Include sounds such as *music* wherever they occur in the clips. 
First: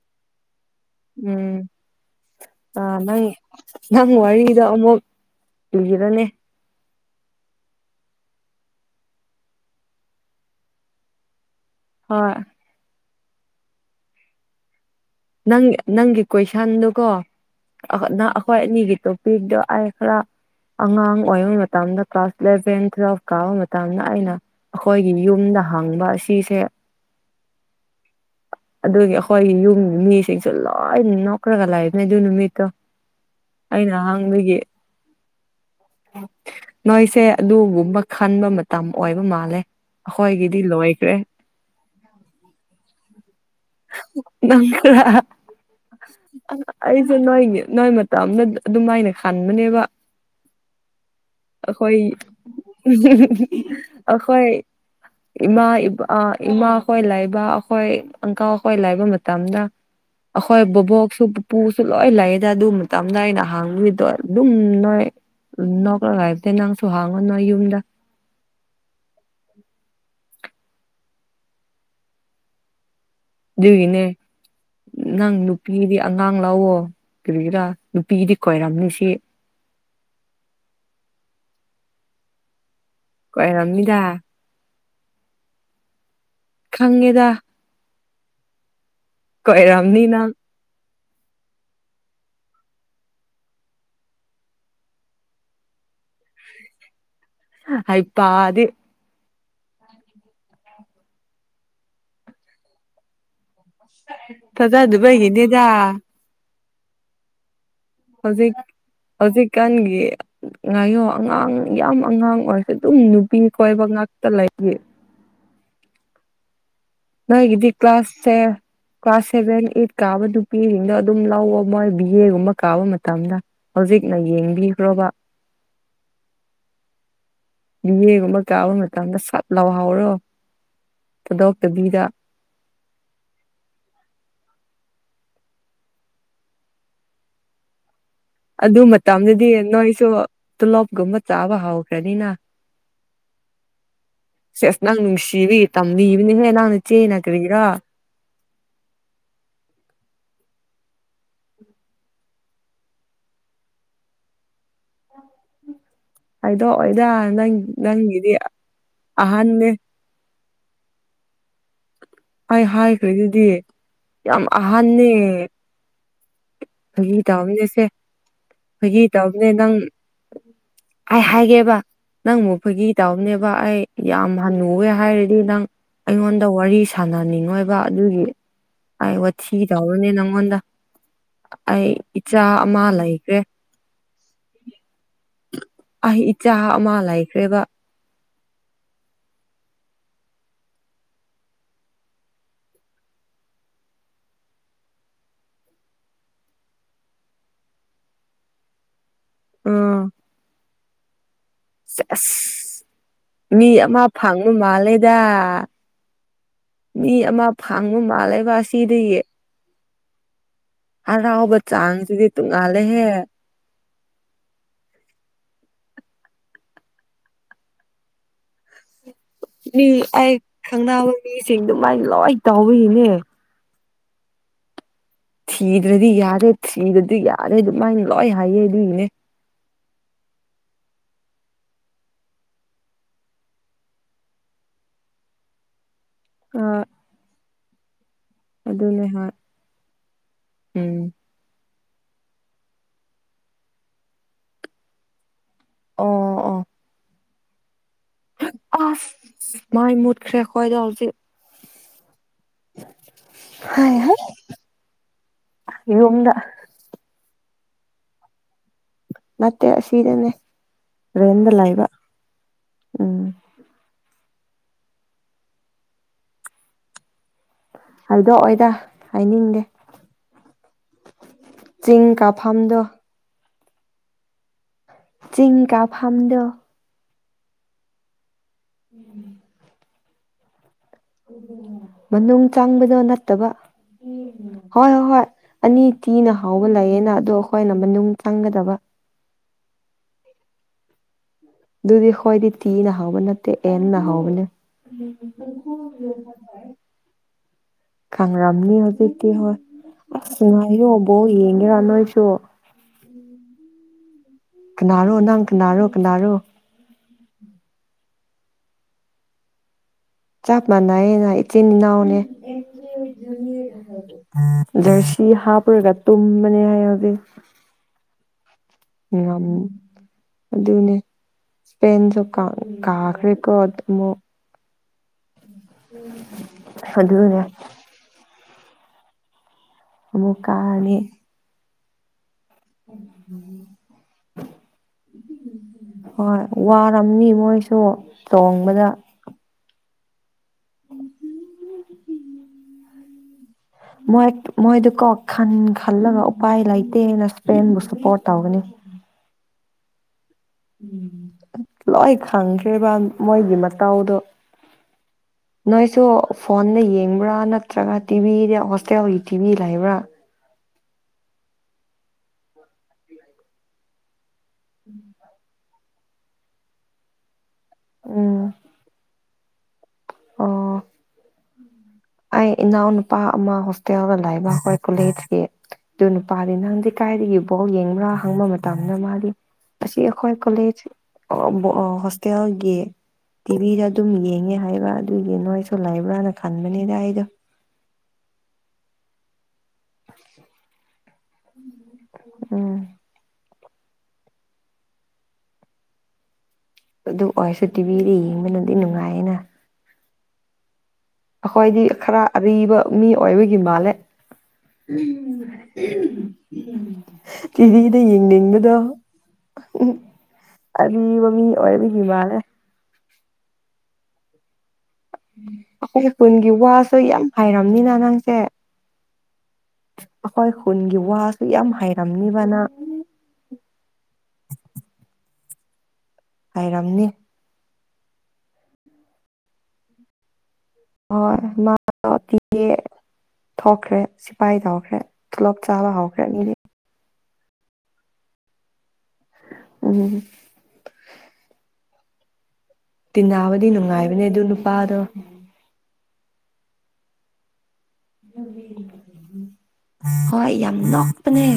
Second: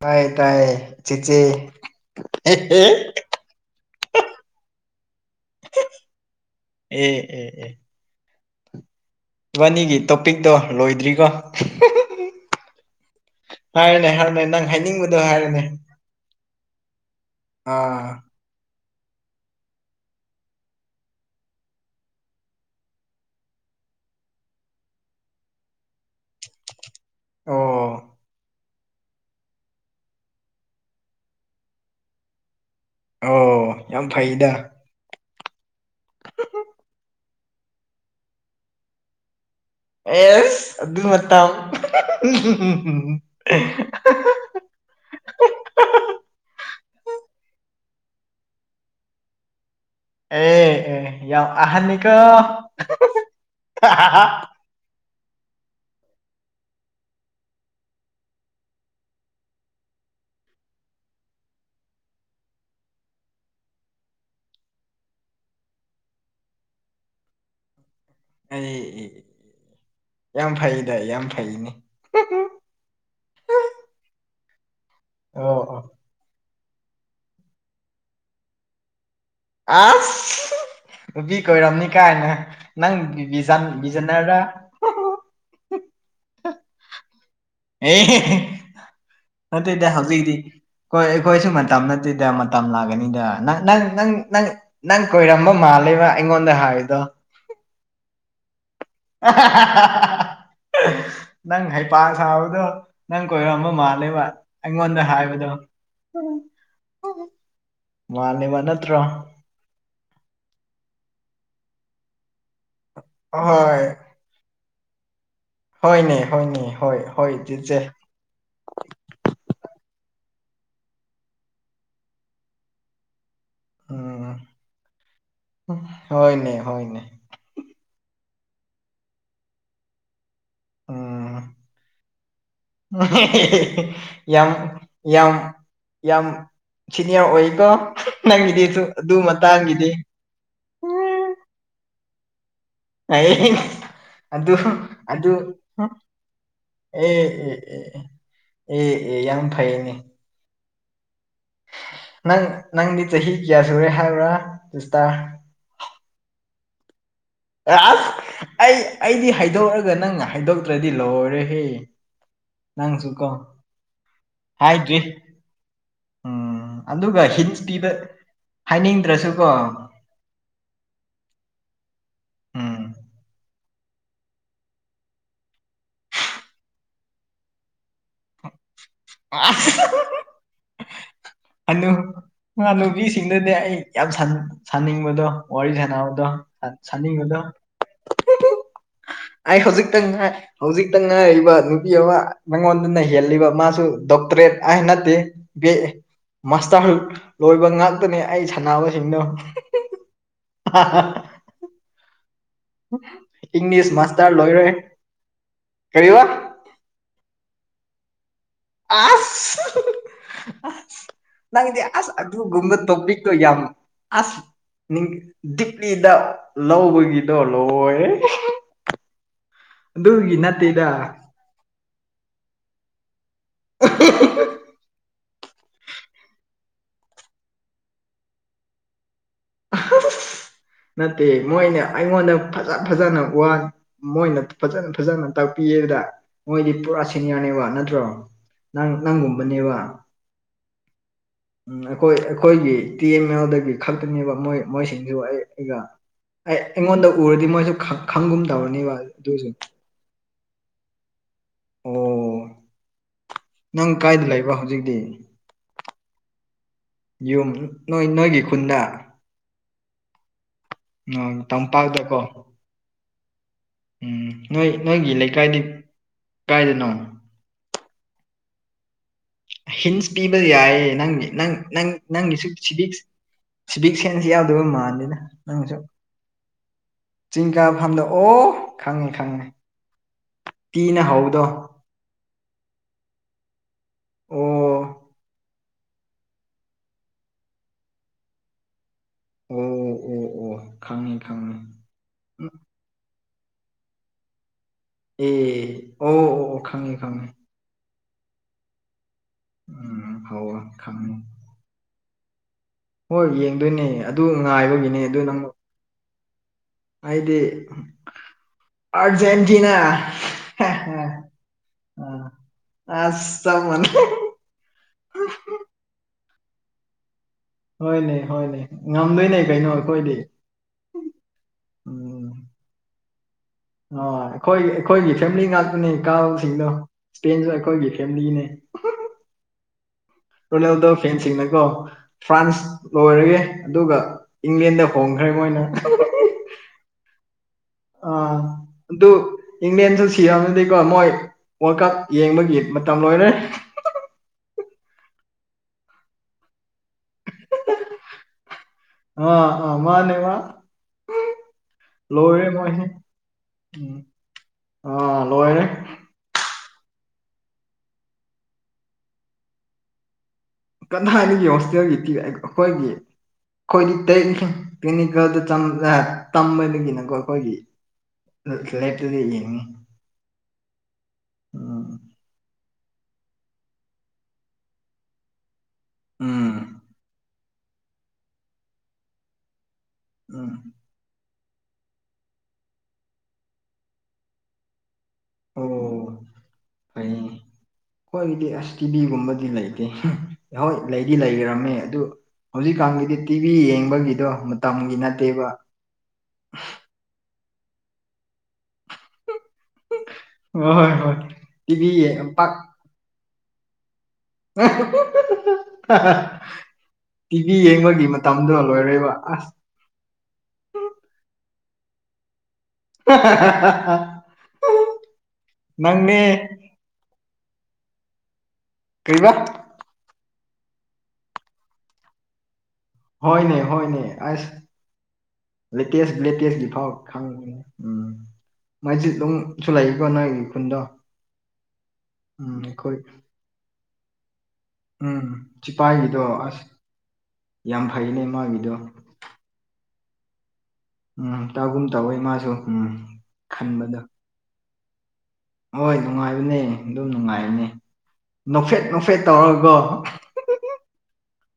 ꯇꯥꯏꯌꯦ ꯇꯥꯏꯌꯦ ꯆꯦꯆꯦ ꯎꯝ ꯍꯦ ꯍꯦ ꯑ ꯅꯪ ꯅꯪ ꯋꯥꯔꯤꯗꯨ ꯑꯃꯨꯛ ꯂꯤꯔꯅꯤ ꯑꯦ ꯑꯦ ꯑꯦ ꯏꯕꯥꯅꯤꯒꯤ ꯇꯣꯄꯤꯛꯇꯣ ꯂꯣꯏꯗ꯭ꯔꯤꯀꯣ ꯍꯣꯏ ꯍꯥꯏꯌꯨꯅꯦ ꯍꯥꯏꯌꯦꯅꯦ ꯅꯪ ꯍꯥꯏꯅꯤꯡꯕ ꯅꯪ ꯅꯪꯒꯤ ꯀꯣꯏꯁꯟꯗꯨꯀꯣ ꯑ ꯑꯥ ꯅ ꯑꯈꯣꯏ ꯑꯅꯤꯒꯤ ꯇꯣꯄꯤꯛ ꯇꯨ ꯑꯩ ꯈꯔ ꯑꯉꯥꯡ ꯑꯣꯏꯕ ꯃꯇꯝꯗ ꯀ꯭ꯂꯥꯁ ꯏꯂꯦꯚꯦꯟ ꯇꯨꯋꯦꯜꯚ ꯀꯥꯕ ꯃꯇꯝꯗ ꯑꯩꯅ ꯑꯈꯣꯏꯒꯤ ꯌꯨꯝꯗ ꯍꯪꯕ ꯁꯤꯁꯦ ꯑꯣ ꯑꯗꯨꯒꯤ ꯑꯩꯈꯣꯏꯒꯤ ꯌꯨꯝꯒꯤ ꯃꯤꯁꯤꯡꯁꯨ ꯂꯣꯏꯅ ꯅꯣꯛꯔꯒ ꯂꯩꯕꯅꯦ ꯑꯗꯨ ꯅꯨꯃꯤꯠꯇꯨ ꯑꯣ ꯌꯥꯝ ꯐꯩꯗ ꯅꯣꯏꯁꯦ ꯑꯗꯨꯒꯨꯝꯕ ꯈꯟꯕ ꯃꯇꯝ ꯑꯣꯏꯕ ꯃꯥꯜꯂꯦ ꯑꯩꯈꯣꯏꯒꯤꯗꯤ ꯑꯦꯁ ꯑꯗꯨ ꯂꯣꯏꯈ꯭ꯔꯦ ꯃꯇꯝ *unintelligible* ꯅꯪ ꯈꯔ ꯑꯩꯁꯨ ꯅꯣꯏꯒꯤ ꯅꯣꯏ ꯃꯇꯝꯗ ꯑꯗꯨꯃꯥꯏꯅ ꯈꯟꯕꯅꯦꯕ ꯑꯦ ꯑꯦ ꯌꯥꯝ ꯑꯩꯈꯣꯏ ꯑꯍꯟꯅꯤꯀꯣ *unintelligible* ꯑꯩꯈꯣꯏ ꯏꯃꯥ ꯏꯄꯥ ꯏꯃꯥ ꯈꯣꯏ ꯂꯩꯏꯕ ꯑꯈꯣꯏ ꯑꯪꯀꯜ ꯍꯣꯏ ꯂꯩꯕ ꯃꯇꯝꯗ ꯑꯩꯈꯣꯏ ꯕꯣꯕꯣꯛꯁꯨ ꯄꯨꯄꯨꯁꯨ ꯂꯣꯏ ꯂꯩꯌꯦꯗ ꯑꯗꯨ ꯃꯇꯝꯗ ꯑꯩꯅ ꯍꯥꯡꯋꯤꯗꯣ ꯑꯗꯨꯝ ꯅꯣꯏ ꯎꯝ ꯅꯣꯛ꯭ꯔꯒ ꯍꯥꯏꯕꯗꯤ ꯅꯪꯁꯨ ꯍꯡꯉꯨ ꯅꯣꯏ ꯌꯨꯝꯗ ꯑꯩ ꯌꯥꯝ ꯐꯩꯗ ꯌꯥꯝ ꯐꯩꯅꯦ *unintelligible* ꯑꯗꯨꯒꯤꯅꯦ ꯅꯪ ꯑꯣ ꯑꯣ ꯅꯨꯄꯤꯗꯤ ꯑꯉꯥꯡ ꯂꯧꯑꯣ ꯀꯔꯤꯒꯤꯔꯥ ꯅꯨꯄꯤꯒꯤꯗꯤ ꯀꯣꯏꯔꯝꯅꯤ ꯁꯤ ꯑꯁ ꯅꯨꯄꯤ ꯀꯣꯏꯔꯝꯅꯤ ꯀꯥꯏꯅ ꯅꯪꯒꯤ ꯕꯤꯖꯥꯠ ꯀꯣꯏꯔꯝꯅꯤꯗ ꯕꯤꯖꯟꯅꯔ ꯔ ꯈꯪꯉꯦꯗ ꯑꯦ ꯍꯦ ꯍꯦ ꯅꯠꯇꯦꯗ ꯀꯣꯏꯔꯝꯅꯤ ꯅꯪ ꯍꯧꯖꯤꯛꯗꯤ ꯍꯣꯏ ꯑꯩꯈꯣꯏꯁꯨ ꯃꯇꯝ ꯅꯠꯇꯦꯗ ꯃꯇꯝ ꯂꯥꯛꯀꯅꯤꯗ ꯅꯪ ꯅꯪ ꯅꯪ ꯅꯪ ꯀꯣꯏꯔꯝꯕ ꯃꯥꯜꯂꯦꯕ ꯑꯩꯉꯣꯟꯗ ꯍꯥꯏꯕꯗꯣ ꯍꯩꯄꯥꯗꯤ *unintelligible* ꯅꯪ ꯍꯩꯄꯥ ꯁꯥꯕꯗꯣ ꯅꯪ ꯀꯣꯏꯔꯝꯃꯣ ꯃꯥꯜꯂꯦ ꯃꯥ ꯑꯩꯉꯣꯟꯗ ꯍꯥꯏꯕꯗꯣ ꯐꯖꯗꯕꯒꯤꯅꯦꯗ ꯍꯧꯖꯤꯛ ꯃꯥꯜꯂꯦꯕ ꯅꯠꯇ꯭ꯔꯣ ꯍꯧꯖꯤꯛꯀꯥꯟꯒꯤ ꯉꯥꯏꯌꯣ ꯑꯉꯥꯡ ꯌꯥꯝ ꯑꯉꯥꯡ ꯑꯣꯏ ꯑꯗꯨꯝ ꯅꯨꯄꯤ ꯍꯣꯏ ꯀꯣꯏꯕ ꯉꯥꯛꯇ ꯂꯩ ꯍꯣꯏꯅꯦ ꯍꯣꯏꯅꯦ ꯍꯣꯏ ꯅꯒꯗꯗꯤ ꯆꯤꯆꯦ ꯀ꯭ꯂ꯭ꯂꯥꯁꯦ ꯀ꯭ꯂꯥꯁ ꯁꯦꯚꯦꯟ ꯑꯩꯠ ꯀꯥꯕ ꯅꯨꯄꯤꯁꯤꯡꯗꯣ ꯑꯗꯨꯝ ꯂꯧꯑꯣ ꯃꯣꯏ ꯕꯤ ꯑꯦꯒꯨꯝꯕ ꯀꯥꯕ ꯃꯇꯝꯗ ꯍꯧꯖꯤꯛꯅ ꯌꯦꯡꯕꯤꯈ꯭ꯔꯣꯕ ꯍꯅꯦ ꯍꯅꯦ ꯌꯦꯌꯦꯡꯒꯨꯝꯕ ꯀꯥꯕ ꯃꯇꯝꯗ ꯁꯞ ꯂꯥꯎꯍꯥꯎꯔꯣ ꯎꯝ ꯊꯥꯗꯣꯛꯇꯕꯤꯗ ꯌꯥꯝ ꯌꯥꯝ ꯌꯥꯝ ꯁꯤꯅꯤꯌꯔ ꯑꯣꯏꯀꯣ ꯑꯗꯨ ꯅꯪꯒꯤꯗꯤꯁꯨ ꯃꯇꯝꯗꯗꯤ ꯃꯇꯥꯡꯒꯤꯗꯤ ꯅꯣꯏꯁꯨ ꯇꯣꯂꯣꯞꯀꯨꯝꯕ ꯆꯥꯕ ꯍꯧꯈ꯭ꯔꯅꯤꯅ ꯑꯩ ꯑꯗꯨ ꯁꯦꯁ ꯅꯪ ꯑ ꯑꯦ ꯅꯨꯡꯁꯤꯕꯒꯤ ꯇꯝꯕꯤꯕꯅꯤꯍꯦ ꯅꯪ ꯑꯦ ꯅꯆꯦꯅ ꯀꯔꯤꯔꯥ ꯑꯦ ꯑꯦ ꯑꯦ ꯌꯥꯝ ꯐꯩꯅꯦ ꯅꯪ ꯅꯪꯗꯤ ꯆꯍꯤ ꯀꯌꯥ ꯁꯨꯔꯦ ꯍꯥꯏꯕ꯭ꯔꯥ ꯁꯇꯥꯔ ꯍꯥꯏꯗꯣ ꯏꯗ ꯅꯪ ꯅꯪꯒꯤꯗꯤ ꯑꯩ ꯑꯩꯗꯤ ꯑꯍꯟꯅꯦ ꯍꯥꯏꯗꯣꯛꯑꯒ ꯅꯪ ꯍꯥꯏꯗꯣꯛꯇ꯭ꯔꯗꯤ ꯂꯣꯏꯔꯦꯍꯦ ꯑꯩ ꯅꯪꯁꯨ ꯀꯣ ꯍꯥꯏꯈ꯭ꯔꯦꯗꯨꯗꯤ ꯌꯥꯝ ꯍꯥꯏꯗ꯭ꯔꯤ ꯑꯍꯟꯅꯤ ꯎꯝ ꯐꯣꯏꯒꯤ ꯑꯗꯨꯒ ꯍꯤꯟꯁ ꯇꯥꯝꯅꯦ ꯁꯦ ꯄꯤꯕ ꯐꯣꯏꯒꯤ ꯇꯥꯝꯅꯦ ꯍꯥꯏꯅꯤꯡꯗ꯭ꯔꯁꯨꯀꯣ ꯅꯪ ꯑꯩ ꯍꯥꯏꯒꯦꯕ ꯅꯪ ꯃꯨꯛ ꯎꯝ ꯐꯒꯤ ꯇꯎꯕꯅꯦꯕ ꯑꯩ ꯌꯥꯝ ꯍꯜꯟꯅꯨꯋꯦ ꯍꯥꯏꯔꯗꯤ ꯅꯪ ꯑꯩꯉꯣꯟꯗ ꯋꯥꯔꯤ ꯁꯥꯟꯅꯅꯤꯡꯉꯣꯏꯕ ꯑꯗꯨꯒꯤ ꯑꯩ ꯋꯥ ꯊꯤ ꯇꯧꯔꯅꯦ ꯅꯪꯉꯣꯟꯗ ꯑꯩ ꯑꯗꯨꯂꯨ ꯏꯆꯥ ꯑꯃ ꯂꯩꯈ꯭ꯔꯦ ꯉꯥꯂꯨꯕꯤꯁꯤꯡꯗꯗꯤ ꯑꯩ ꯌꯥꯝ ꯁꯥꯅꯤꯡꯕꯗꯣ ꯋꯥꯔꯤ ꯑꯩ ꯁꯥꯟꯅꯥꯅꯕꯗꯣ ꯏꯆꯥ ꯑꯃ ꯁꯥꯅꯤꯡꯉꯗꯣ ꯂꯩꯈ꯭ꯔꯦꯕ ꯑꯩ ꯍꯧꯖꯤꯛꯇꯪ ꯉꯥꯏ ꯍꯧꯖꯤꯛꯇ ꯉꯥꯏꯔꯤꯕ ꯅꯨꯄꯤ ꯑꯃ ꯅꯪꯉꯣꯟꯗ ꯅ ꯍꯜꯂꯤꯕ ꯃꯥꯁꯨ ꯗꯣꯛꯇꯔꯦꯠ ꯍꯥꯏ ꯅꯠꯇꯦ ꯃꯥꯁꯇꯔ ꯂꯣꯏꯕ ꯉꯥꯛꯇꯅꯦ ꯑꯩ ꯁꯥꯟꯅꯕꯁꯤꯡꯗꯣ ꯎꯝ ꯃꯤ ꯏꯪꯂꯤꯁ ꯑꯃ ꯃꯥꯁꯇꯔ ꯐꯪꯉꯨ ꯂꯣꯏꯔꯦ ꯃꯥꯜꯂꯦꯗ ꯀꯔꯤꯕ ꯃꯤ ꯑꯃ ꯐꯪꯕ ꯃꯥꯜꯂꯦꯕ ꯑꯁꯤ ꯑꯁ ꯍꯔꯥꯎꯕ ꯅꯪꯗꯤ ꯑꯁ ꯆꯥꯡꯁꯤꯗꯤ ꯑꯗꯨꯒꯨꯝꯕ ꯇꯣꯡꯉꯥꯜꯂꯦꯍꯦ ꯇꯣꯄꯤꯛꯇꯣ ꯌꯥꯝ ꯑꯁ ꯗꯤꯛꯂꯤꯗ ꯂꯧꯕꯒꯤꯗꯣ ꯂꯣꯏ ꯃꯤ ꯑꯩ ꯅꯠꯇꯦꯗ ꯈꯪꯅꯕ ꯃꯤꯁꯤꯡ ꯑꯗꯨꯃꯥꯏꯅ ꯂꯣꯏ ꯇꯥꯎꯋꯅꯦ *inaudible* ꯊꯤꯗ꯭ꯔꯗꯤ ꯌꯥꯔꯦ ꯊꯤꯗꯗꯤ ꯌꯥꯔꯦ ꯑꯗꯨꯃꯥꯏꯅ ꯂꯣꯏ ꯍꯥꯏꯌꯦ ꯑꯗꯨꯒꯤꯅꯦ ꯅꯠꯇꯦ ꯃꯣꯏꯅꯦ ꯑꯩꯉꯣꯟꯗ ꯐꯖ ꯐꯖꯅ ꯋꯥꯅꯤ ꯃꯣꯏꯅ ꯐꯖꯅ ꯐꯖꯅ ꯇꯥꯛꯄꯤꯑꯕꯗ ꯃꯣꯏꯗꯤ ꯍꯣꯏ ꯄꯨꯔꯥ ꯁꯤꯅꯤꯌꯥꯔꯅꯦꯕ ꯅꯠꯇ꯭ꯔꯣ ꯅꯪ ꯑꯗꯨꯅꯦ ꯍꯣꯏ ꯅꯪꯒꯨꯝꯕꯅꯦꯕ ꯎꯝ ꯎꯝ ꯑꯩꯈꯣꯏ ꯑꯩꯈꯣꯏꯒꯤ ꯇꯤ ꯑꯦꯝ ꯑꯦꯜꯗꯒꯤ ꯈꯛꯇꯅꯦꯕ ꯃꯣꯏ ꯃꯣꯏꯁꯤꯡꯁꯨ ꯑꯩ ꯑꯩ ꯑꯣ ꯑꯣ ꯑꯩꯉꯣꯟꯗ ꯎꯔꯗꯤ ꯃꯣꯏꯁꯨ ꯈꯪꯒꯨꯝ ꯇꯧꯔꯅꯤꯕ ꯑꯗꯨꯁꯨ ꯈꯔꯦ ꯈꯣꯏꯗꯣ ꯍꯧ ꯎꯆꯠ ꯑꯣ ꯅꯪ ꯀꯥꯏꯗ ꯂꯩꯕ ꯍꯧꯖꯤꯛꯇꯤ ꯏꯣꯝꯗ ꯌꯨꯝ ꯅꯣꯏ ꯅꯣꯏꯒꯤ ꯈꯨꯟꯗ ꯅꯠꯇꯦ ꯑꯁꯤꯗꯅꯦ ꯇ꯭ꯔꯦꯟꯗ ꯂꯩꯥꯛꯕ ꯇꯝꯄꯥꯛꯇꯀꯣ ꯎꯝ ꯎꯝ ꯅꯣꯏ ꯅꯣꯏꯒꯤ ꯂꯩꯀꯥꯏꯗꯤ ꯀꯥꯏꯗꯅꯣ ꯑꯗꯨꯗꯣ ꯑꯣꯏꯗ ꯍꯤꯟꯁ ꯄꯤꯕ ꯌꯥꯏꯌꯦ ꯅꯪꯒꯤ ꯅꯪ ꯅꯪ ꯆꯤꯡ ꯅꯪꯒꯤꯁꯨ ꯀꯥꯐꯝꯗꯣ ꯁꯤꯕꯤ ꯁꯤꯕꯤꯛ ꯁꯦꯟꯁ ꯌꯥꯎꯗꯕ ꯃꯥꯜꯜꯂꯤ ꯆꯤꯡꯒꯥꯥ ꯐꯝꯗꯣ ꯆꯤꯡ ꯀꯥ ꯐꯗ ꯑꯣ ꯈꯪꯉꯦ ꯈꯪꯉꯦ ꯇꯤꯅ ꯍꯧꯕꯗꯣ ꯃꯅꯨꯡ ꯆꯪꯕꯗꯣ ꯅꯠꯇꯕ ꯍꯣꯏ ꯍꯣꯏ ꯑꯣ ꯍꯣꯏ ꯑꯅꯤ ꯊꯤꯅ ꯍꯥꯎꯕ ꯂꯩꯌꯦꯅ ꯑꯗꯣ ꯑꯩꯈꯣꯏꯅ ꯃꯅꯨꯡ ꯆꯪꯒꯗꯕ ꯑꯣ ꯑꯣ ꯑꯣ ꯑꯣ ꯈꯪꯉꯤ ꯈꯪꯉꯤ ꯑꯗꯨꯗꯤ ꯈꯣꯏꯗꯤ ꯇꯤ ꯅꯍꯧꯕꯕ ꯅꯠꯇ ꯑꯦꯟ ꯅꯍꯕꯅꯦ ꯑꯦ ꯑꯣ ꯑꯣ ꯈꯪꯉꯦ ꯈꯪꯉꯦ ꯈꯪ꯭ꯔꯝꯅꯤ ꯍꯧꯖꯤꯛꯇꯤ ꯍꯣꯏ ꯎꯝ ꯑꯁ ꯍꯧꯋꯦ ꯈꯪꯉꯦ ꯉꯥꯏꯔꯣꯕꯧ ꯌꯦꯡꯒꯦꯔꯥ ꯅꯣꯏꯁꯨ ꯍꯣꯏ ꯌꯦꯡꯗꯣꯏꯅꯦ ꯑꯗꯨ ꯉꯥꯏꯕꯒꯤꯅꯦ ꯀꯅꯥꯔꯣ ꯑꯗꯨ ꯅꯪ ꯀꯅꯥꯔꯣ ꯀꯅꯥꯔꯣ ꯍꯥꯏꯗꯤ ꯑꯔ ꯌꯦꯟꯖꯤꯅ ꯆꯥꯄ ꯃꯥꯟ ꯅꯥꯏꯅ ꯆꯅꯤꯅꯍꯎꯅꯦ ꯑꯁ ꯆꯞ ꯃꯥꯟꯅꯩ ꯔꯁꯤ ꯍꯥꯄꯔꯦꯒ ꯇꯨꯝꯅꯦ ꯍꯥꯏ ꯍꯧꯦ ꯍꯣꯏꯅꯦ ꯍꯣꯏꯅꯦ ꯉꯝꯗꯣꯏꯅꯦ ꯀꯩꯅꯣ ꯑꯩꯈꯣꯏꯗꯤ ꯑꯗꯨꯅꯦ ꯏꯁꯄꯦꯟꯁꯨ ꯀꯥꯈ꯭ꯔꯦꯀꯣ ꯑꯣ ꯑꯃꯨꯛ ꯑꯩꯈꯣꯏꯒꯤ ꯑꯩꯈꯣꯏꯒꯤ ꯐꯦꯃꯤꯂꯤ ꯉꯥꯛꯇꯅꯦ ꯀꯥꯁꯤꯡꯗꯣ ꯑꯗꯨꯅꯦ ꯏꯁꯄꯦꯟꯁꯨ ꯑꯩꯈꯣꯏꯒꯤ ꯐꯦꯃꯤꯂꯤꯅꯦ ꯑꯃꯨꯛ ꯔꯣꯅꯦꯜꯗꯣ ꯀꯥꯔꯅꯤ ꯐꯦꯟꯁꯤꯡꯅꯀꯣ ꯐ꯭ꯔꯥꯟꯁ ꯂꯣꯏꯔꯒꯦ ꯑꯗꯨꯒ ꯏꯪꯂꯦꯟꯗ ꯍꯣꯡꯈ꯭ꯔꯦ ꯃꯣꯏꯅ ꯍꯣꯏ ꯋꯥꯔꯝꯅꯤ ꯃꯣꯏꯁꯨ ꯑꯥ ꯆꯣꯡꯕꯗ ꯑꯗꯨ ꯏꯪꯂꯦꯟꯁꯨ ꯁꯤꯔꯅꯗꯤꯀꯣ ꯃꯣꯏ ꯋꯥꯔꯜ ꯀꯞ ꯌꯦꯡꯕꯒꯤ ꯃꯇꯝ ꯂꯣꯏꯔꯦ ꯏꯣ ꯃꯣꯏꯗꯨꯀꯣ ꯈꯟ ꯈꯜꯂꯒ ꯎꯄꯥꯏ ꯂꯩꯇꯦꯅ ꯁꯄ꯭ꯔꯦꯟꯕꯨ ꯁꯄꯣꯔꯠ ꯇꯧꯒꯅꯤ ꯑꯥ ꯑꯥ ꯃꯥꯅꯦ ꯋꯥ ꯎꯝ ꯂꯣꯏ ꯃꯣꯏꯁꯦ ꯈꯪꯈ꯭ꯔꯦꯕ ꯃꯣꯏꯒꯤ ꯎꯝ ꯃꯇꯥꯎꯗꯣ ꯑꯥ ꯂꯣꯏꯔꯦ ꯅꯣꯏꯁꯨ ꯐꯣꯟꯗ ꯌꯦꯡꯕ꯭ꯔꯥ ꯅꯠꯇ꯭ꯔꯒ ꯇꯤꯚꯤꯗ ꯍꯣꯁꯇꯦꯜꯒꯤ ꯇꯤꯚꯤ ꯂꯩꯕ꯭ꯔꯥ ꯀꯟꯊꯥꯏꯅꯤꯒꯤ ꯍꯣꯁꯇꯦꯜꯒꯤ ꯄꯤ ꯑꯩꯈꯣꯏꯒꯤ ꯑꯩꯈꯣꯏꯗꯤ ꯇ ꯇꯦꯛꯅꯤꯀꯦꯜꯗ ꯇꯝꯕꯗꯒꯤꯅꯀꯣ ꯑꯩꯈꯣꯏꯒꯤ ꯎꯝ ꯂꯦꯇꯗ ꯌꯦꯡꯉꯤ ꯑꯣꯥ ꯎꯝ ꯑꯩ ꯏꯅꯥꯎ ꯅꯨꯄꯥ ꯑꯃ ꯍꯣꯁꯇꯦꯜꯗ ꯂꯥꯛꯕ ꯑꯩꯈꯣꯏ ꯀꯣꯂꯦꯖꯀꯤ ꯑꯗꯨ ꯅꯨꯄꯥꯗꯤ ꯎꯝ ꯅꯪꯗꯤ ꯀꯥꯏꯗꯒꯤꯕꯥꯎ ꯌꯦꯡꯕ꯭ꯔꯥ ꯍꯪꯕ ꯃꯇꯝꯗ ꯃꯥꯗꯤ ꯑꯁꯤ ꯑꯩꯈꯣꯏ ꯎꯝ ꯀꯣꯂꯦꯖ ꯍꯣꯁꯇꯦꯜꯒꯤ ꯇꯤꯚꯤꯗ ꯑꯗꯨꯝ ꯌꯦꯡꯉꯦ ꯍꯥꯏꯕ ꯑꯗꯨꯏꯒꯤ ꯅꯣꯏꯁꯨ ꯑꯣ ꯂꯩꯕ꯭ꯔꯥꯅ ꯈꯟꯕꯅꯤꯗ ꯑꯩꯗꯣ ꯑꯩꯈꯣꯏꯗꯤ ꯑꯁ ꯇꯤꯚꯤꯒꯨꯝꯕꯗꯤ ꯂꯩꯇꯦ *unintelligible* ꯂꯩꯗꯤ ꯂꯩꯔꯝꯃꯦ ꯑꯗꯨ ꯎꯝ ꯍꯧꯖꯤꯛꯀꯥꯟꯒꯤꯗꯤ ꯇꯤꯚꯤ ꯌꯦꯡꯕꯒꯤꯗꯣ ꯃꯇꯝꯒꯤ ꯅꯠꯇꯦꯕ ꯑꯗꯨ ꯑꯣꯏꯔꯁꯨ ꯇꯤꯚꯤꯗ ꯌꯦꯡꯕꯅꯗꯤ ꯅꯨꯡꯉꯥꯏꯌꯦꯅ ꯍꯣꯏ ꯍꯣꯏ ꯑꯩꯈꯣꯏꯗꯤ ꯇꯤꯚꯤ ꯈꯔ ꯌꯦꯡ ꯄꯥꯛ ꯑꯔꯤꯕ ꯃꯤ ꯑꯣꯏꯕꯒꯤ ꯃꯥꯜꯂꯦ ꯇꯤꯚꯤ ꯇꯤꯚꯤꯗ ꯌꯦꯡꯕꯒꯤ ꯃꯇꯝꯗꯣ ꯌꯦꯡꯅꯤꯡꯕꯗꯣ ꯂꯣꯏꯔꯦꯕ ꯑꯁ *unintelligible* ꯑꯔꯤꯕ ꯃꯤ ꯑꯣꯏꯕꯒꯤ ꯃꯥꯜꯂꯦ *unintelligible* ꯑꯩꯈꯣꯏ ꯅꯪꯅꯦ ꯈꯨꯟꯒꯤ ꯋꯥꯁꯨ ꯌꯥꯝ ꯍꯩꯔꯝꯅꯤꯅ ꯅꯪꯁꯦ ꯀꯩꯕꯥ ꯑꯩꯈꯣꯏ ꯈꯨꯟꯒꯤ ꯋꯥꯁꯨ ꯌꯥꯝ ꯍꯩꯔꯝꯅꯤꯕ ꯅꯪ ꯍꯣꯏꯅꯦ ꯍꯣꯏꯅꯦ ꯑꯁ ꯂꯦꯇꯦꯁ ꯂꯦꯇꯦꯁꯀꯤ ꯐꯥꯎ ꯍꯩꯔꯝꯅꯤ ꯈꯪꯕꯅꯦ ꯎꯝ ꯃꯥꯏꯖꯤꯠ ꯂꯣꯝ ꯁꯨ ꯂꯩꯀꯣ ꯅꯣꯏꯒꯤ ꯈꯨꯟꯗꯣ ꯍꯣꯏ ꯃꯥꯗꯣ ꯇꯤ ꯎꯝ ꯑꯩꯈꯣꯏ *unintelligible* ꯊꯣꯛꯈ꯭ꯔꯦ ꯁꯤꯐꯥꯏ ꯇꯧ ꯎꯝ ꯆꯤꯄꯥꯏꯒꯤꯗꯣ ꯑꯁ ꯌꯥꯝ ꯐꯩꯅꯦ ꯃꯥꯒꯤꯗꯣ ꯎꯝ ꯎꯝ ꯇꯥꯒꯨꯝ ꯇꯧꯋꯦ ꯃꯥꯁꯨ ꯎꯝ ꯇꯤꯟꯅꯕꯗꯤ ꯈꯟꯕꯗꯣ ꯅꯨꯡꯉꯥꯏꯕꯅꯦ ꯑꯗꯨ ꯅꯨꯄꯥꯗꯣ ꯍꯣꯏ ꯅꯨꯡꯉꯥꯏꯕꯅꯦ ꯑꯗꯨꯝ ꯅꯨꯡꯉꯥꯏꯅꯤ ꯅꯣꯛꯐꯦꯠ ꯅꯣꯛꯐꯦꯠ ꯇꯧꯔꯒꯀꯣ ꯍꯣꯏ ꯌꯥꯝ ꯅꯣꯛꯄꯅꯦ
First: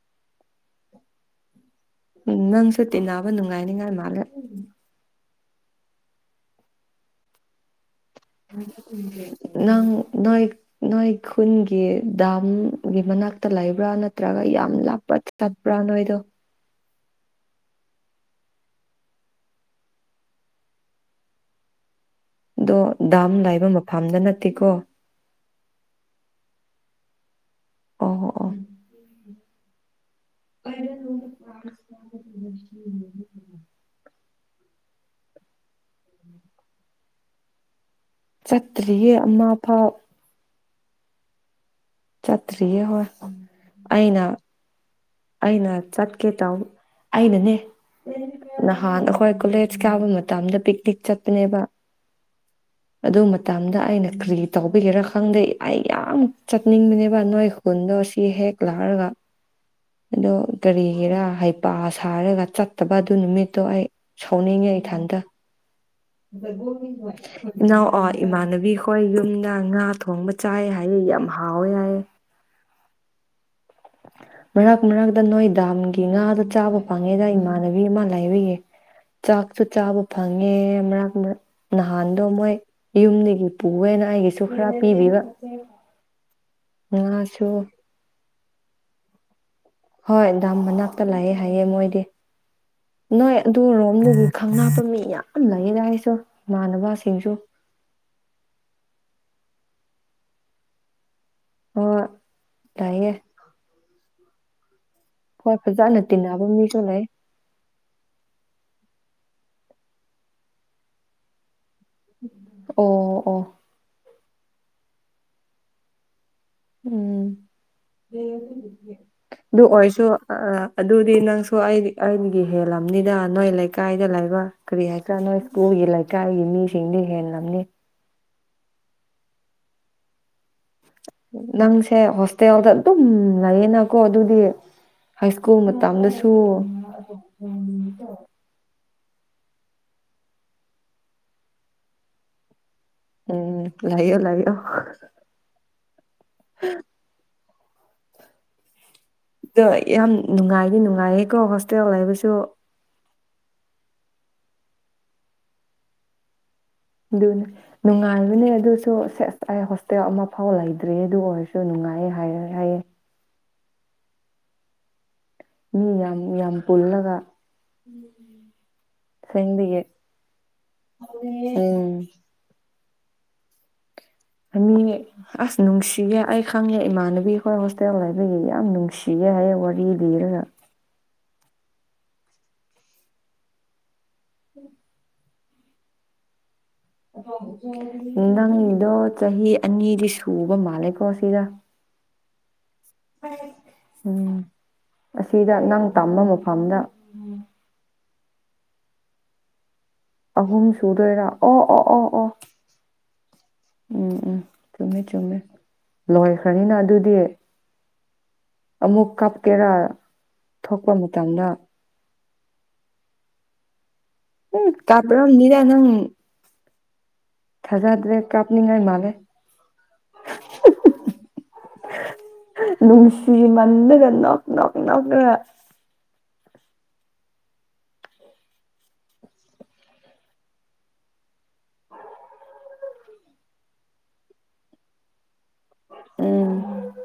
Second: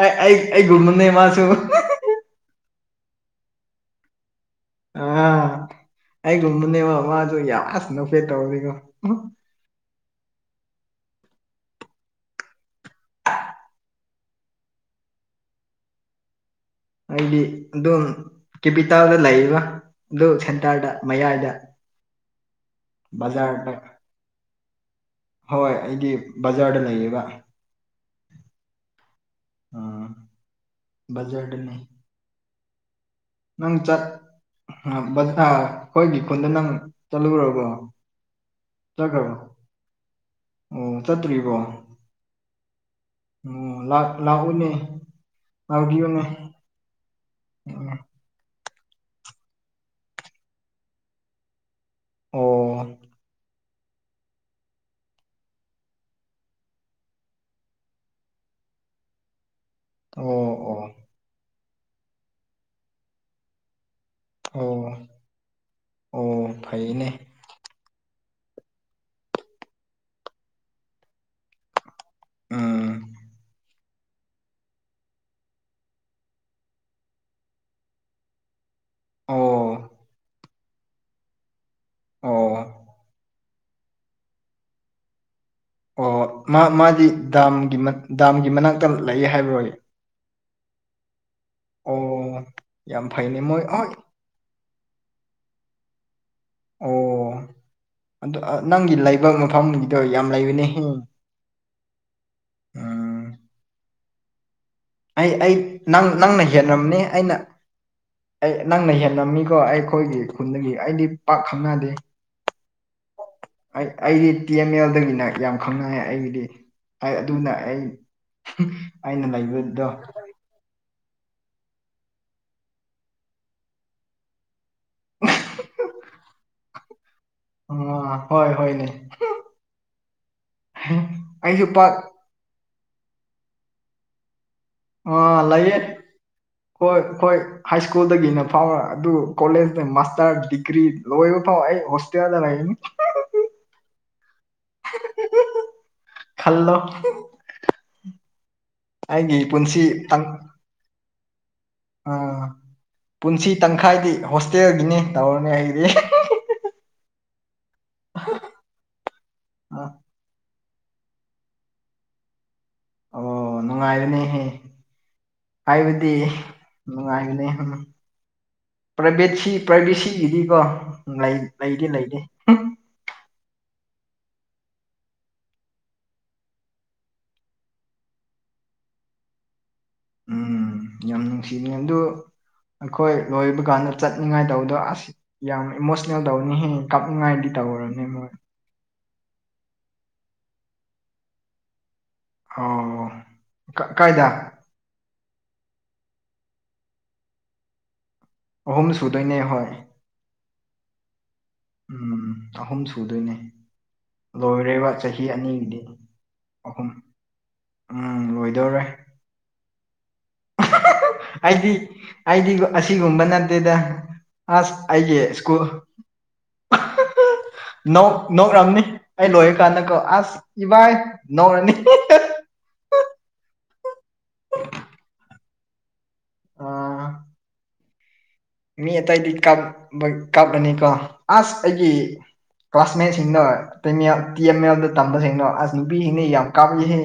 ꯑꯩ ꯑꯩ ꯑꯩꯒꯨꯝꯕꯅꯦ ꯃꯥꯁꯨ ꯎꯝ ꯅꯪꯁꯨ ꯇꯤꯟꯅꯕ ꯅꯨꯡꯉꯥꯏꯅꯤꯉꯥꯏ ꯃꯥꯜꯂꯦ ꯑ ꯑꯩꯒꯨꯝꯕꯅꯦꯕ ꯃꯥꯖꯨ ꯌꯥꯝ ꯑꯁ ꯅꯣꯛ ꯅꯪ ꯅꯣꯏ ꯅꯣꯏ ꯈꯨꯟꯒꯤ ꯗꯥꯝꯒꯤ ꯃꯅꯥꯛꯇ ꯂꯩꯕ꯭ꯔꯥ ꯅꯠꯇ꯭ꯔꯒ ꯌꯥꯝ ꯂꯥꯞꯄ ꯆꯠꯄ꯭ꯔꯥ ꯅꯣꯏꯗꯨ ꯑꯩꯗꯤ ꯑꯗꯨꯝ ꯀꯦꯄꯤꯇꯥꯜꯗ ꯂꯩꯗ ꯑꯗꯨ ꯁꯦꯟꯇꯔꯗ ꯃꯌꯥꯏꯗ ꯑꯗꯣ ꯗꯥꯝ ꯂꯩꯕ ꯕꯖꯥꯔꯗ ꯃꯐꯝꯗ ꯅꯠꯇꯦꯀꯣ ꯍꯣꯏ ꯑꯩꯗꯤ ꯕꯖꯥꯔꯗ ꯂꯩꯌꯦꯕ ꯑꯣ ꯑꯣ ꯑꯣ ꯎꯝ ꯕꯖꯥꯔꯗꯅꯦ *inaudible* ꯅꯪ ꯆꯠ ꯑ ꯕ ꯑꯥ ꯑꯩꯈꯣꯏꯒꯤ ꯈꯨꯟꯗ ꯅꯪ ꯆꯠꯂꯨꯔꯕꯣ ꯆꯠꯇ꯭ꯔꯤꯌꯦ ꯆꯠꯈ꯭ꯔꯕꯣ ꯑꯃꯐꯥꯎ ꯑꯣ ꯆꯠꯇ꯭ꯔꯤꯕꯣ ꯆꯠꯇ꯭ꯔꯤꯌꯦ ꯍꯣꯏ ꯑꯩꯅ ꯄꯨꯅꯦ ꯅ ꯆꯠꯀꯦ ꯇꯧ ꯑꯩꯅꯅꯦ ꯅꯍꯥꯟ ꯑꯩꯈꯣꯏ ꯀꯣꯂꯦꯖ ꯀꯥꯕ ꯃꯇꯝꯗ ꯄꯤꯛꯅꯤꯛ ꯆꯠꯄꯅꯦꯕ ꯑꯣ ꯑꯗꯨ ꯃꯇꯝꯗ ꯑꯩꯅ ꯀ꯭ꯔꯤ ꯇꯧꯕꯒꯤꯔ ꯈꯪꯗꯦ ꯑꯩ ꯌꯥꯝ ꯆꯠꯅꯤꯡꯕꯅꯦꯕ ꯅꯣꯏ ꯈꯨꯟꯗꯣ ꯁꯤ ꯍꯦꯛ ꯂꯥꯛꯔꯒ ꯑꯗꯣ ꯑꯣ ꯑꯣ ꯀꯔꯤꯒꯤꯔꯥ ꯍꯩꯄꯥ ꯁꯥꯔꯒ ꯆꯠꯇꯕ ꯑꯗꯨ ꯅꯨꯃꯤꯠꯇꯣ ꯑꯩ ꯁꯥꯎꯅꯤꯡꯉꯦ ꯑꯣ ꯏꯊꯟꯇ ꯑꯣ ꯐꯩꯅꯦ ꯏꯅꯥꯎ ꯑꯣ ꯏꯃꯥꯟꯅꯕꯤꯈꯣꯏ ꯌꯨꯝꯗ ꯉꯥ ꯊꯣꯡꯕ ꯆꯥꯏ ꯍꯥꯏꯌꯦ ꯌꯥꯝ ꯍꯥꯎꯋꯦ ꯍꯥꯏꯌꯦ ꯎꯝ ꯃꯔꯛ ꯃꯔꯛꯇ ꯅꯣꯏ ꯗꯥꯝꯒꯤ ꯉꯥꯗꯣ ꯆꯥꯕ ꯐꯪꯉꯦꯗ ꯏꯃꯥꯟꯅꯕꯤ ꯑꯃ ꯂꯩꯕꯒꯤ ꯆꯥꯛꯁꯨ ꯑꯣ ꯆꯥꯕ ꯐꯪꯉꯦ ꯃꯔꯛ ꯃꯔꯛ ꯅꯍꯥꯟꯗꯣ ꯑꯣ ꯃꯣꯏ ꯌꯨꯝꯗꯒꯤ ꯄꯨꯑꯦꯅ ꯑꯩꯒꯤꯁꯨ ꯈꯔ ꯄꯤꯔꯤꯕ ꯑꯣ ꯃꯥ ꯃꯥꯗꯤ ꯗꯥꯝꯒꯤ ꯗꯥꯝꯒꯤ ꯃꯅꯥꯛꯇ ꯂꯩꯌꯦ ꯍꯥꯏꯕꯔꯣ ꯍꯣꯏ ꯗꯥꯝ ꯃꯅꯥꯛꯇ ꯂꯩꯌꯦ ꯍꯥꯏꯌꯦ ꯃꯣꯏꯗꯤ ꯑꯣ ꯌꯥꯝ ꯅꯣꯏ ꯐꯩꯅꯦ ꯃꯣꯏ ꯍꯣꯏ ꯑꯗꯨꯔꯣꯝꯗꯨꯗꯤ ꯈꯪꯅꯥꯄ ꯃꯤ ꯌꯥꯝ ꯂꯩꯌꯦꯗ ꯑꯩꯁꯨ ꯏꯃꯥꯟꯅꯕꯁꯤꯡꯁꯨ ꯑꯗꯣ ꯅꯪꯒꯤ ꯂꯩꯕ ꯃꯐꯝꯒꯤꯗꯣ ꯌꯥꯝ ꯂꯩꯕꯅꯦꯍꯦ ꯑꯣ ꯇꯥꯏꯌꯦ ꯑꯩ ꯑꯩ ꯍꯣꯏ ꯐꯖꯅ ꯅꯪ ꯅꯪꯅ ꯇꯤꯟꯅꯕ ꯃꯤꯁꯨ ꯍꯦꯟꯔꯝꯅꯤ ꯂꯩ ꯑꯩꯅ ꯑꯩ ꯅꯪꯅ ꯍꯦꯟꯅꯝꯃꯤꯀꯣ ꯑꯩꯈꯣꯏꯒꯤ ꯈꯨꯟꯗꯒꯤ ꯑꯩꯗꯤ ꯄꯥꯛ ꯈꯪꯅꯗꯦ ꯑꯣ ꯑꯣ ꯑꯩ ꯑꯩꯗꯤ ꯇꯤ ꯑꯦꯝ ꯑꯦꯜꯗꯒꯤꯅ ꯌꯥꯝ ꯈꯪꯅꯌꯦ ꯑꯩꯒꯤꯗꯤ ꯍꯥꯏ ꯎꯝ ꯑꯗꯨꯅ ꯑꯩ ꯑꯩꯅ ꯂꯩꯕꯗꯣ ꯑ ꯑꯥ ꯑꯗꯨꯗꯤ ꯅꯪꯁꯨ ꯑꯩ ꯑꯩꯒꯤ ꯍꯦꯜꯂꯝꯅꯤꯗ ꯅꯣꯏ ꯂꯩꯀꯥꯏꯗ ꯂꯩꯕ ꯀꯔꯤ ꯍꯥꯏꯇꯔ ꯅꯣꯏ ꯁ꯭ꯀꯨꯜꯒꯤ ꯂꯩꯀꯥꯏꯒꯤ ꯃꯤꯁꯤꯡꯗꯤ ꯍꯦꯜꯂꯝꯅꯤ ꯑ ꯍꯣꯏ ꯍꯣꯏꯅꯦ *unintelligible* ꯄꯥꯛ ꯅꯪꯁꯦ ꯍꯣꯁꯇꯦꯜꯗ ꯑꯗꯨꯝ ꯂꯩꯌꯦꯅꯀꯣ ꯑꯗꯨꯗꯤ ꯍꯥꯏ ꯑꯥ ꯁ꯭ꯀꯨꯜ ꯂꯩꯌꯦ ꯃꯇꯝꯗꯁꯨ ꯍꯣꯏ ꯍꯣꯏ ꯍꯥꯏ ꯁ꯭ꯀꯨꯜꯗꯒꯤꯅ ꯐꯥꯎꯔ ꯑꯗꯨ ꯀꯣꯂꯦꯖꯇ ꯃꯥꯁꯇꯔ ꯗꯤꯒ꯭ꯔꯤ ꯂꯣꯏꯕ ꯐꯥꯎ ꯑꯩ ꯍꯣꯁꯇꯦꯜꯗ ꯂꯩꯅꯤ ꯎꯝ ꯂꯩꯌꯣ ꯂꯩꯌꯪ ꯈꯜꯂꯣ *unintelligible* ꯑꯩꯒꯤ ꯄꯨꯟꯁꯤꯥꯡ ꯇꯥꯡ꯫ ꯃꯤ ꯅꯨꯡꯉꯥꯏꯌꯦꯀꯣ ꯍꯣꯁꯇꯦꯜ ꯂꯩꯥꯏꯕꯁꯨ ꯄꯨꯟꯁꯤ ꯇꯪꯈꯥꯏꯗꯤ ꯍꯣꯁꯇꯦꯜꯒꯤꯅꯤ ꯇꯧꯔꯅꯤ ꯑꯩꯗꯤ ꯑꯗꯨꯅꯦ ꯅꯨꯡꯉꯥꯏꯕꯅꯦ ꯑꯗꯨꯁꯨ ꯁꯦꯁ ꯑꯩ ꯍꯣꯁꯇꯦꯜ ꯑꯃ ꯑꯐꯥꯎ ꯂꯩꯇ꯭ꯔꯦ ꯑꯗꯨ ꯑꯣꯏꯔꯁꯨ ꯅꯨꯡꯉꯥꯏꯌꯦ ꯍꯥꯏꯔ ꯍꯥꯏꯌꯦ ꯑꯣ ꯅꯨꯡꯉꯥꯏꯕꯅꯦꯍꯦ ꯃꯤ ꯍꯥꯏꯕꯗꯤ ꯌꯥꯝ ꯌꯥꯝ ꯄꯨꯜꯂꯒ ꯅꯨꯡꯉꯥꯏꯕꯅꯤ ꯄ꯭ꯔꯥꯏꯚꯦꯠꯁꯤ ꯑꯁꯦꯡꯕꯒꯤ ꯄ꯭ꯔꯥꯏꯚꯦꯠꯁꯤꯒꯤꯗꯤꯀꯣ ꯂꯩ ꯂꯩꯗꯤ ꯎꯝ ꯂꯩꯇꯦ ꯅꯤ *unintelligible* ꯑꯁ ꯅꯨꯡꯁꯤꯌꯦ ꯑꯩ ꯈꯪꯉꯦ ꯏꯃꯥꯟꯅꯕꯤ ꯈꯣꯏ ꯍꯣꯁꯇꯦꯜ ꯂꯩꯕꯒꯤ ꯌꯥꯝ ꯅꯨꯡꯁꯤꯌꯦ ꯍꯥꯏꯌꯦ ꯋꯥꯔꯤ ꯂꯤꯔꯒ ꯎꯝ ꯌꯥꯝ ꯅꯨꯡꯁꯤ ꯑꯗꯨ ꯑꯩꯈꯣꯏ ꯂꯣꯏꯕ ꯀꯥꯟꯗ ꯆꯠꯅꯤꯡꯉꯥꯏ ꯇꯧꯕꯗꯣ ꯑꯁ ꯌꯥꯝ ꯏꯃꯣꯁꯅꯦꯜ ꯇꯧꯅꯤꯍꯦ ꯀꯥꯞꯅꯤꯡꯉꯥꯏꯗꯤ ꯇꯧꯔꯅꯤ ꯃꯣꯏ ꯅꯪꯗꯣ ꯆꯍꯤ ꯑꯅꯤꯗꯤ ꯁꯨꯕ ꯃꯥꯜꯂꯦꯀꯣ ꯁꯤꯗ ꯑꯣ ꯀꯥꯏꯗ ꯎꯝ ꯑꯁꯤꯗ ꯅꯪ ꯇꯝꯕ ꯃꯐꯝꯗ ꯑꯍꯨꯝ ꯁꯨꯗꯣꯏꯅꯦ ꯍꯣꯏ ꯑꯍꯨꯝ ꯁꯨꯗꯣꯏꯔꯥ ꯑꯣ ꯑꯣ ꯑꯣ ꯑꯣ ꯎꯝ ꯑꯍꯨꯝ ꯁꯨꯗꯣꯏꯅꯦ ꯎꯝ ꯎꯝ ꯂꯣꯏꯔꯦꯕ ꯆꯨꯝꯃꯦ ꯆꯍꯤ ꯆꯨꯝꯃꯦ ꯑꯅꯤꯒꯤꯗꯤ ꯂꯣꯏꯈ꯭ꯔꯅꯤꯅ ꯑꯍꯨꯝ ꯑꯗꯨꯗꯤ ꯎꯝ ꯂꯣꯏꯗꯣꯔꯦ ꯀꯦꯔ *unintelligible* ꯑꯩꯗꯤ ꯑꯩꯗꯤ ꯑꯁꯤꯒꯨꯝꯕ ꯅꯠꯇꯦꯗ ꯎꯝ ꯑꯁ ꯑꯩꯒꯤ ꯢꯁꯀꯨꯜ ꯀꯥꯞꯔꯝꯅꯤꯗ ꯅꯪ ꯅꯣꯛ ꯊꯥꯖꯗ꯭ꯔꯦ ꯅꯣꯛꯔꯝꯅꯤ ꯀꯥꯞꯅꯤꯡꯉꯥꯏ ꯃꯥꯜꯂꯦ ꯑꯩ ꯂꯣꯏꯔ ꯀꯥꯟꯗꯀꯣ ꯑꯁ ꯏꯕꯥꯏ ꯅꯣꯛꯔꯅꯤ ꯅꯨꯡꯁꯤꯃꯟꯗꯅ ꯅꯣꯛ ꯅꯣꯛ ꯅꯣꯛꯂꯒ ꯑꯥ ꯃꯤ ꯑꯇꯩꯗꯤ ꯀꯥꯞ ꯀꯥꯞꯂꯅꯤꯀꯣ ꯑꯁ ꯑꯩꯒꯤ ꯀ꯭ꯂꯥꯁꯃꯦꯠꯁꯤꯡꯗꯣ ꯇꯦ ꯃꯦꯜ ꯇꯤ ꯑꯦꯝ ꯑꯦꯜꯗ ꯇꯝꯕꯁꯤꯡꯅꯣ ꯅꯨꯕꯤꯅꯦ ꯌꯥꯝ ꯎꯝ ꯀꯥꯞꯏꯍꯦ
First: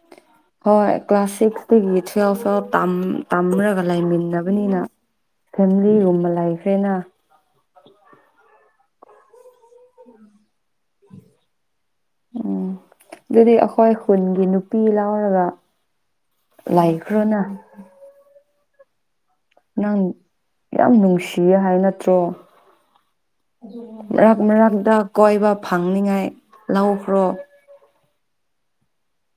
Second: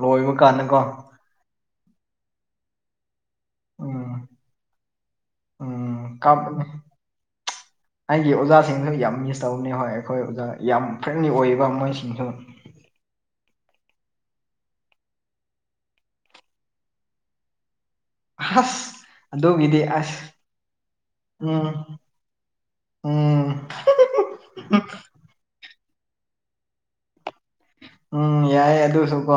ꯂꯣꯏꯕ ꯀꯥꯟꯗꯀꯣ ꯍꯣꯏ ꯀ꯭ꯂꯥꯁ ꯁꯤꯛꯁ ꯗꯒꯤ ꯇꯨꯋꯦꯜꯞ ꯐꯥꯎ ꯇꯝ ꯇꯝꯔꯒ ꯎꯝ ꯂꯩꯃꯤꯟꯅꯕꯅꯤꯅ ꯎꯝ ꯐꯦꯃꯤꯂꯤꯒꯨꯝꯕ ꯀꯥꯞꯄꯅꯤ ꯂꯩꯥꯈ꯭ꯔꯦꯅ ꯑꯩꯒꯤ ꯑꯣꯖꯥꯁꯤꯡꯁꯨ ꯌꯥꯝ ꯃꯤꯁ ꯇꯧꯕꯅꯦ ꯍꯣꯏ ꯑꯩꯈꯣꯏ ꯑꯣꯖꯥ ꯌꯥꯝ ꯐ꯭ꯔꯦꯟꯂꯤ ꯑꯣꯏꯕ ꯃꯣꯏꯁꯤꯡꯁꯨ ꯎꯝ ꯑꯗꯨꯗꯤ ꯑꯩꯈꯣꯏ ꯈꯨꯟꯒꯤ ꯅꯨꯄꯤ ꯂꯧꯔꯒ ꯂꯥꯏꯈ꯭ꯔꯣꯅ ꯍꯥ ꯅꯪ ꯌꯥꯝ ꯅꯨꯡꯁꯤꯌꯦ ꯍꯥꯏ ꯎꯝ ꯅꯠꯇ꯭ꯔꯣ ꯎꯝ ꯃꯔꯛ ꯃꯔꯛꯇ ꯀꯣꯏꯕ ꯐꯪꯅꯤꯉꯥꯏ ꯂꯧꯈ꯭ꯔꯣ ꯎꯝ ꯌꯥꯏꯌꯦ ꯑꯗꯨꯁꯨ ꯀꯣ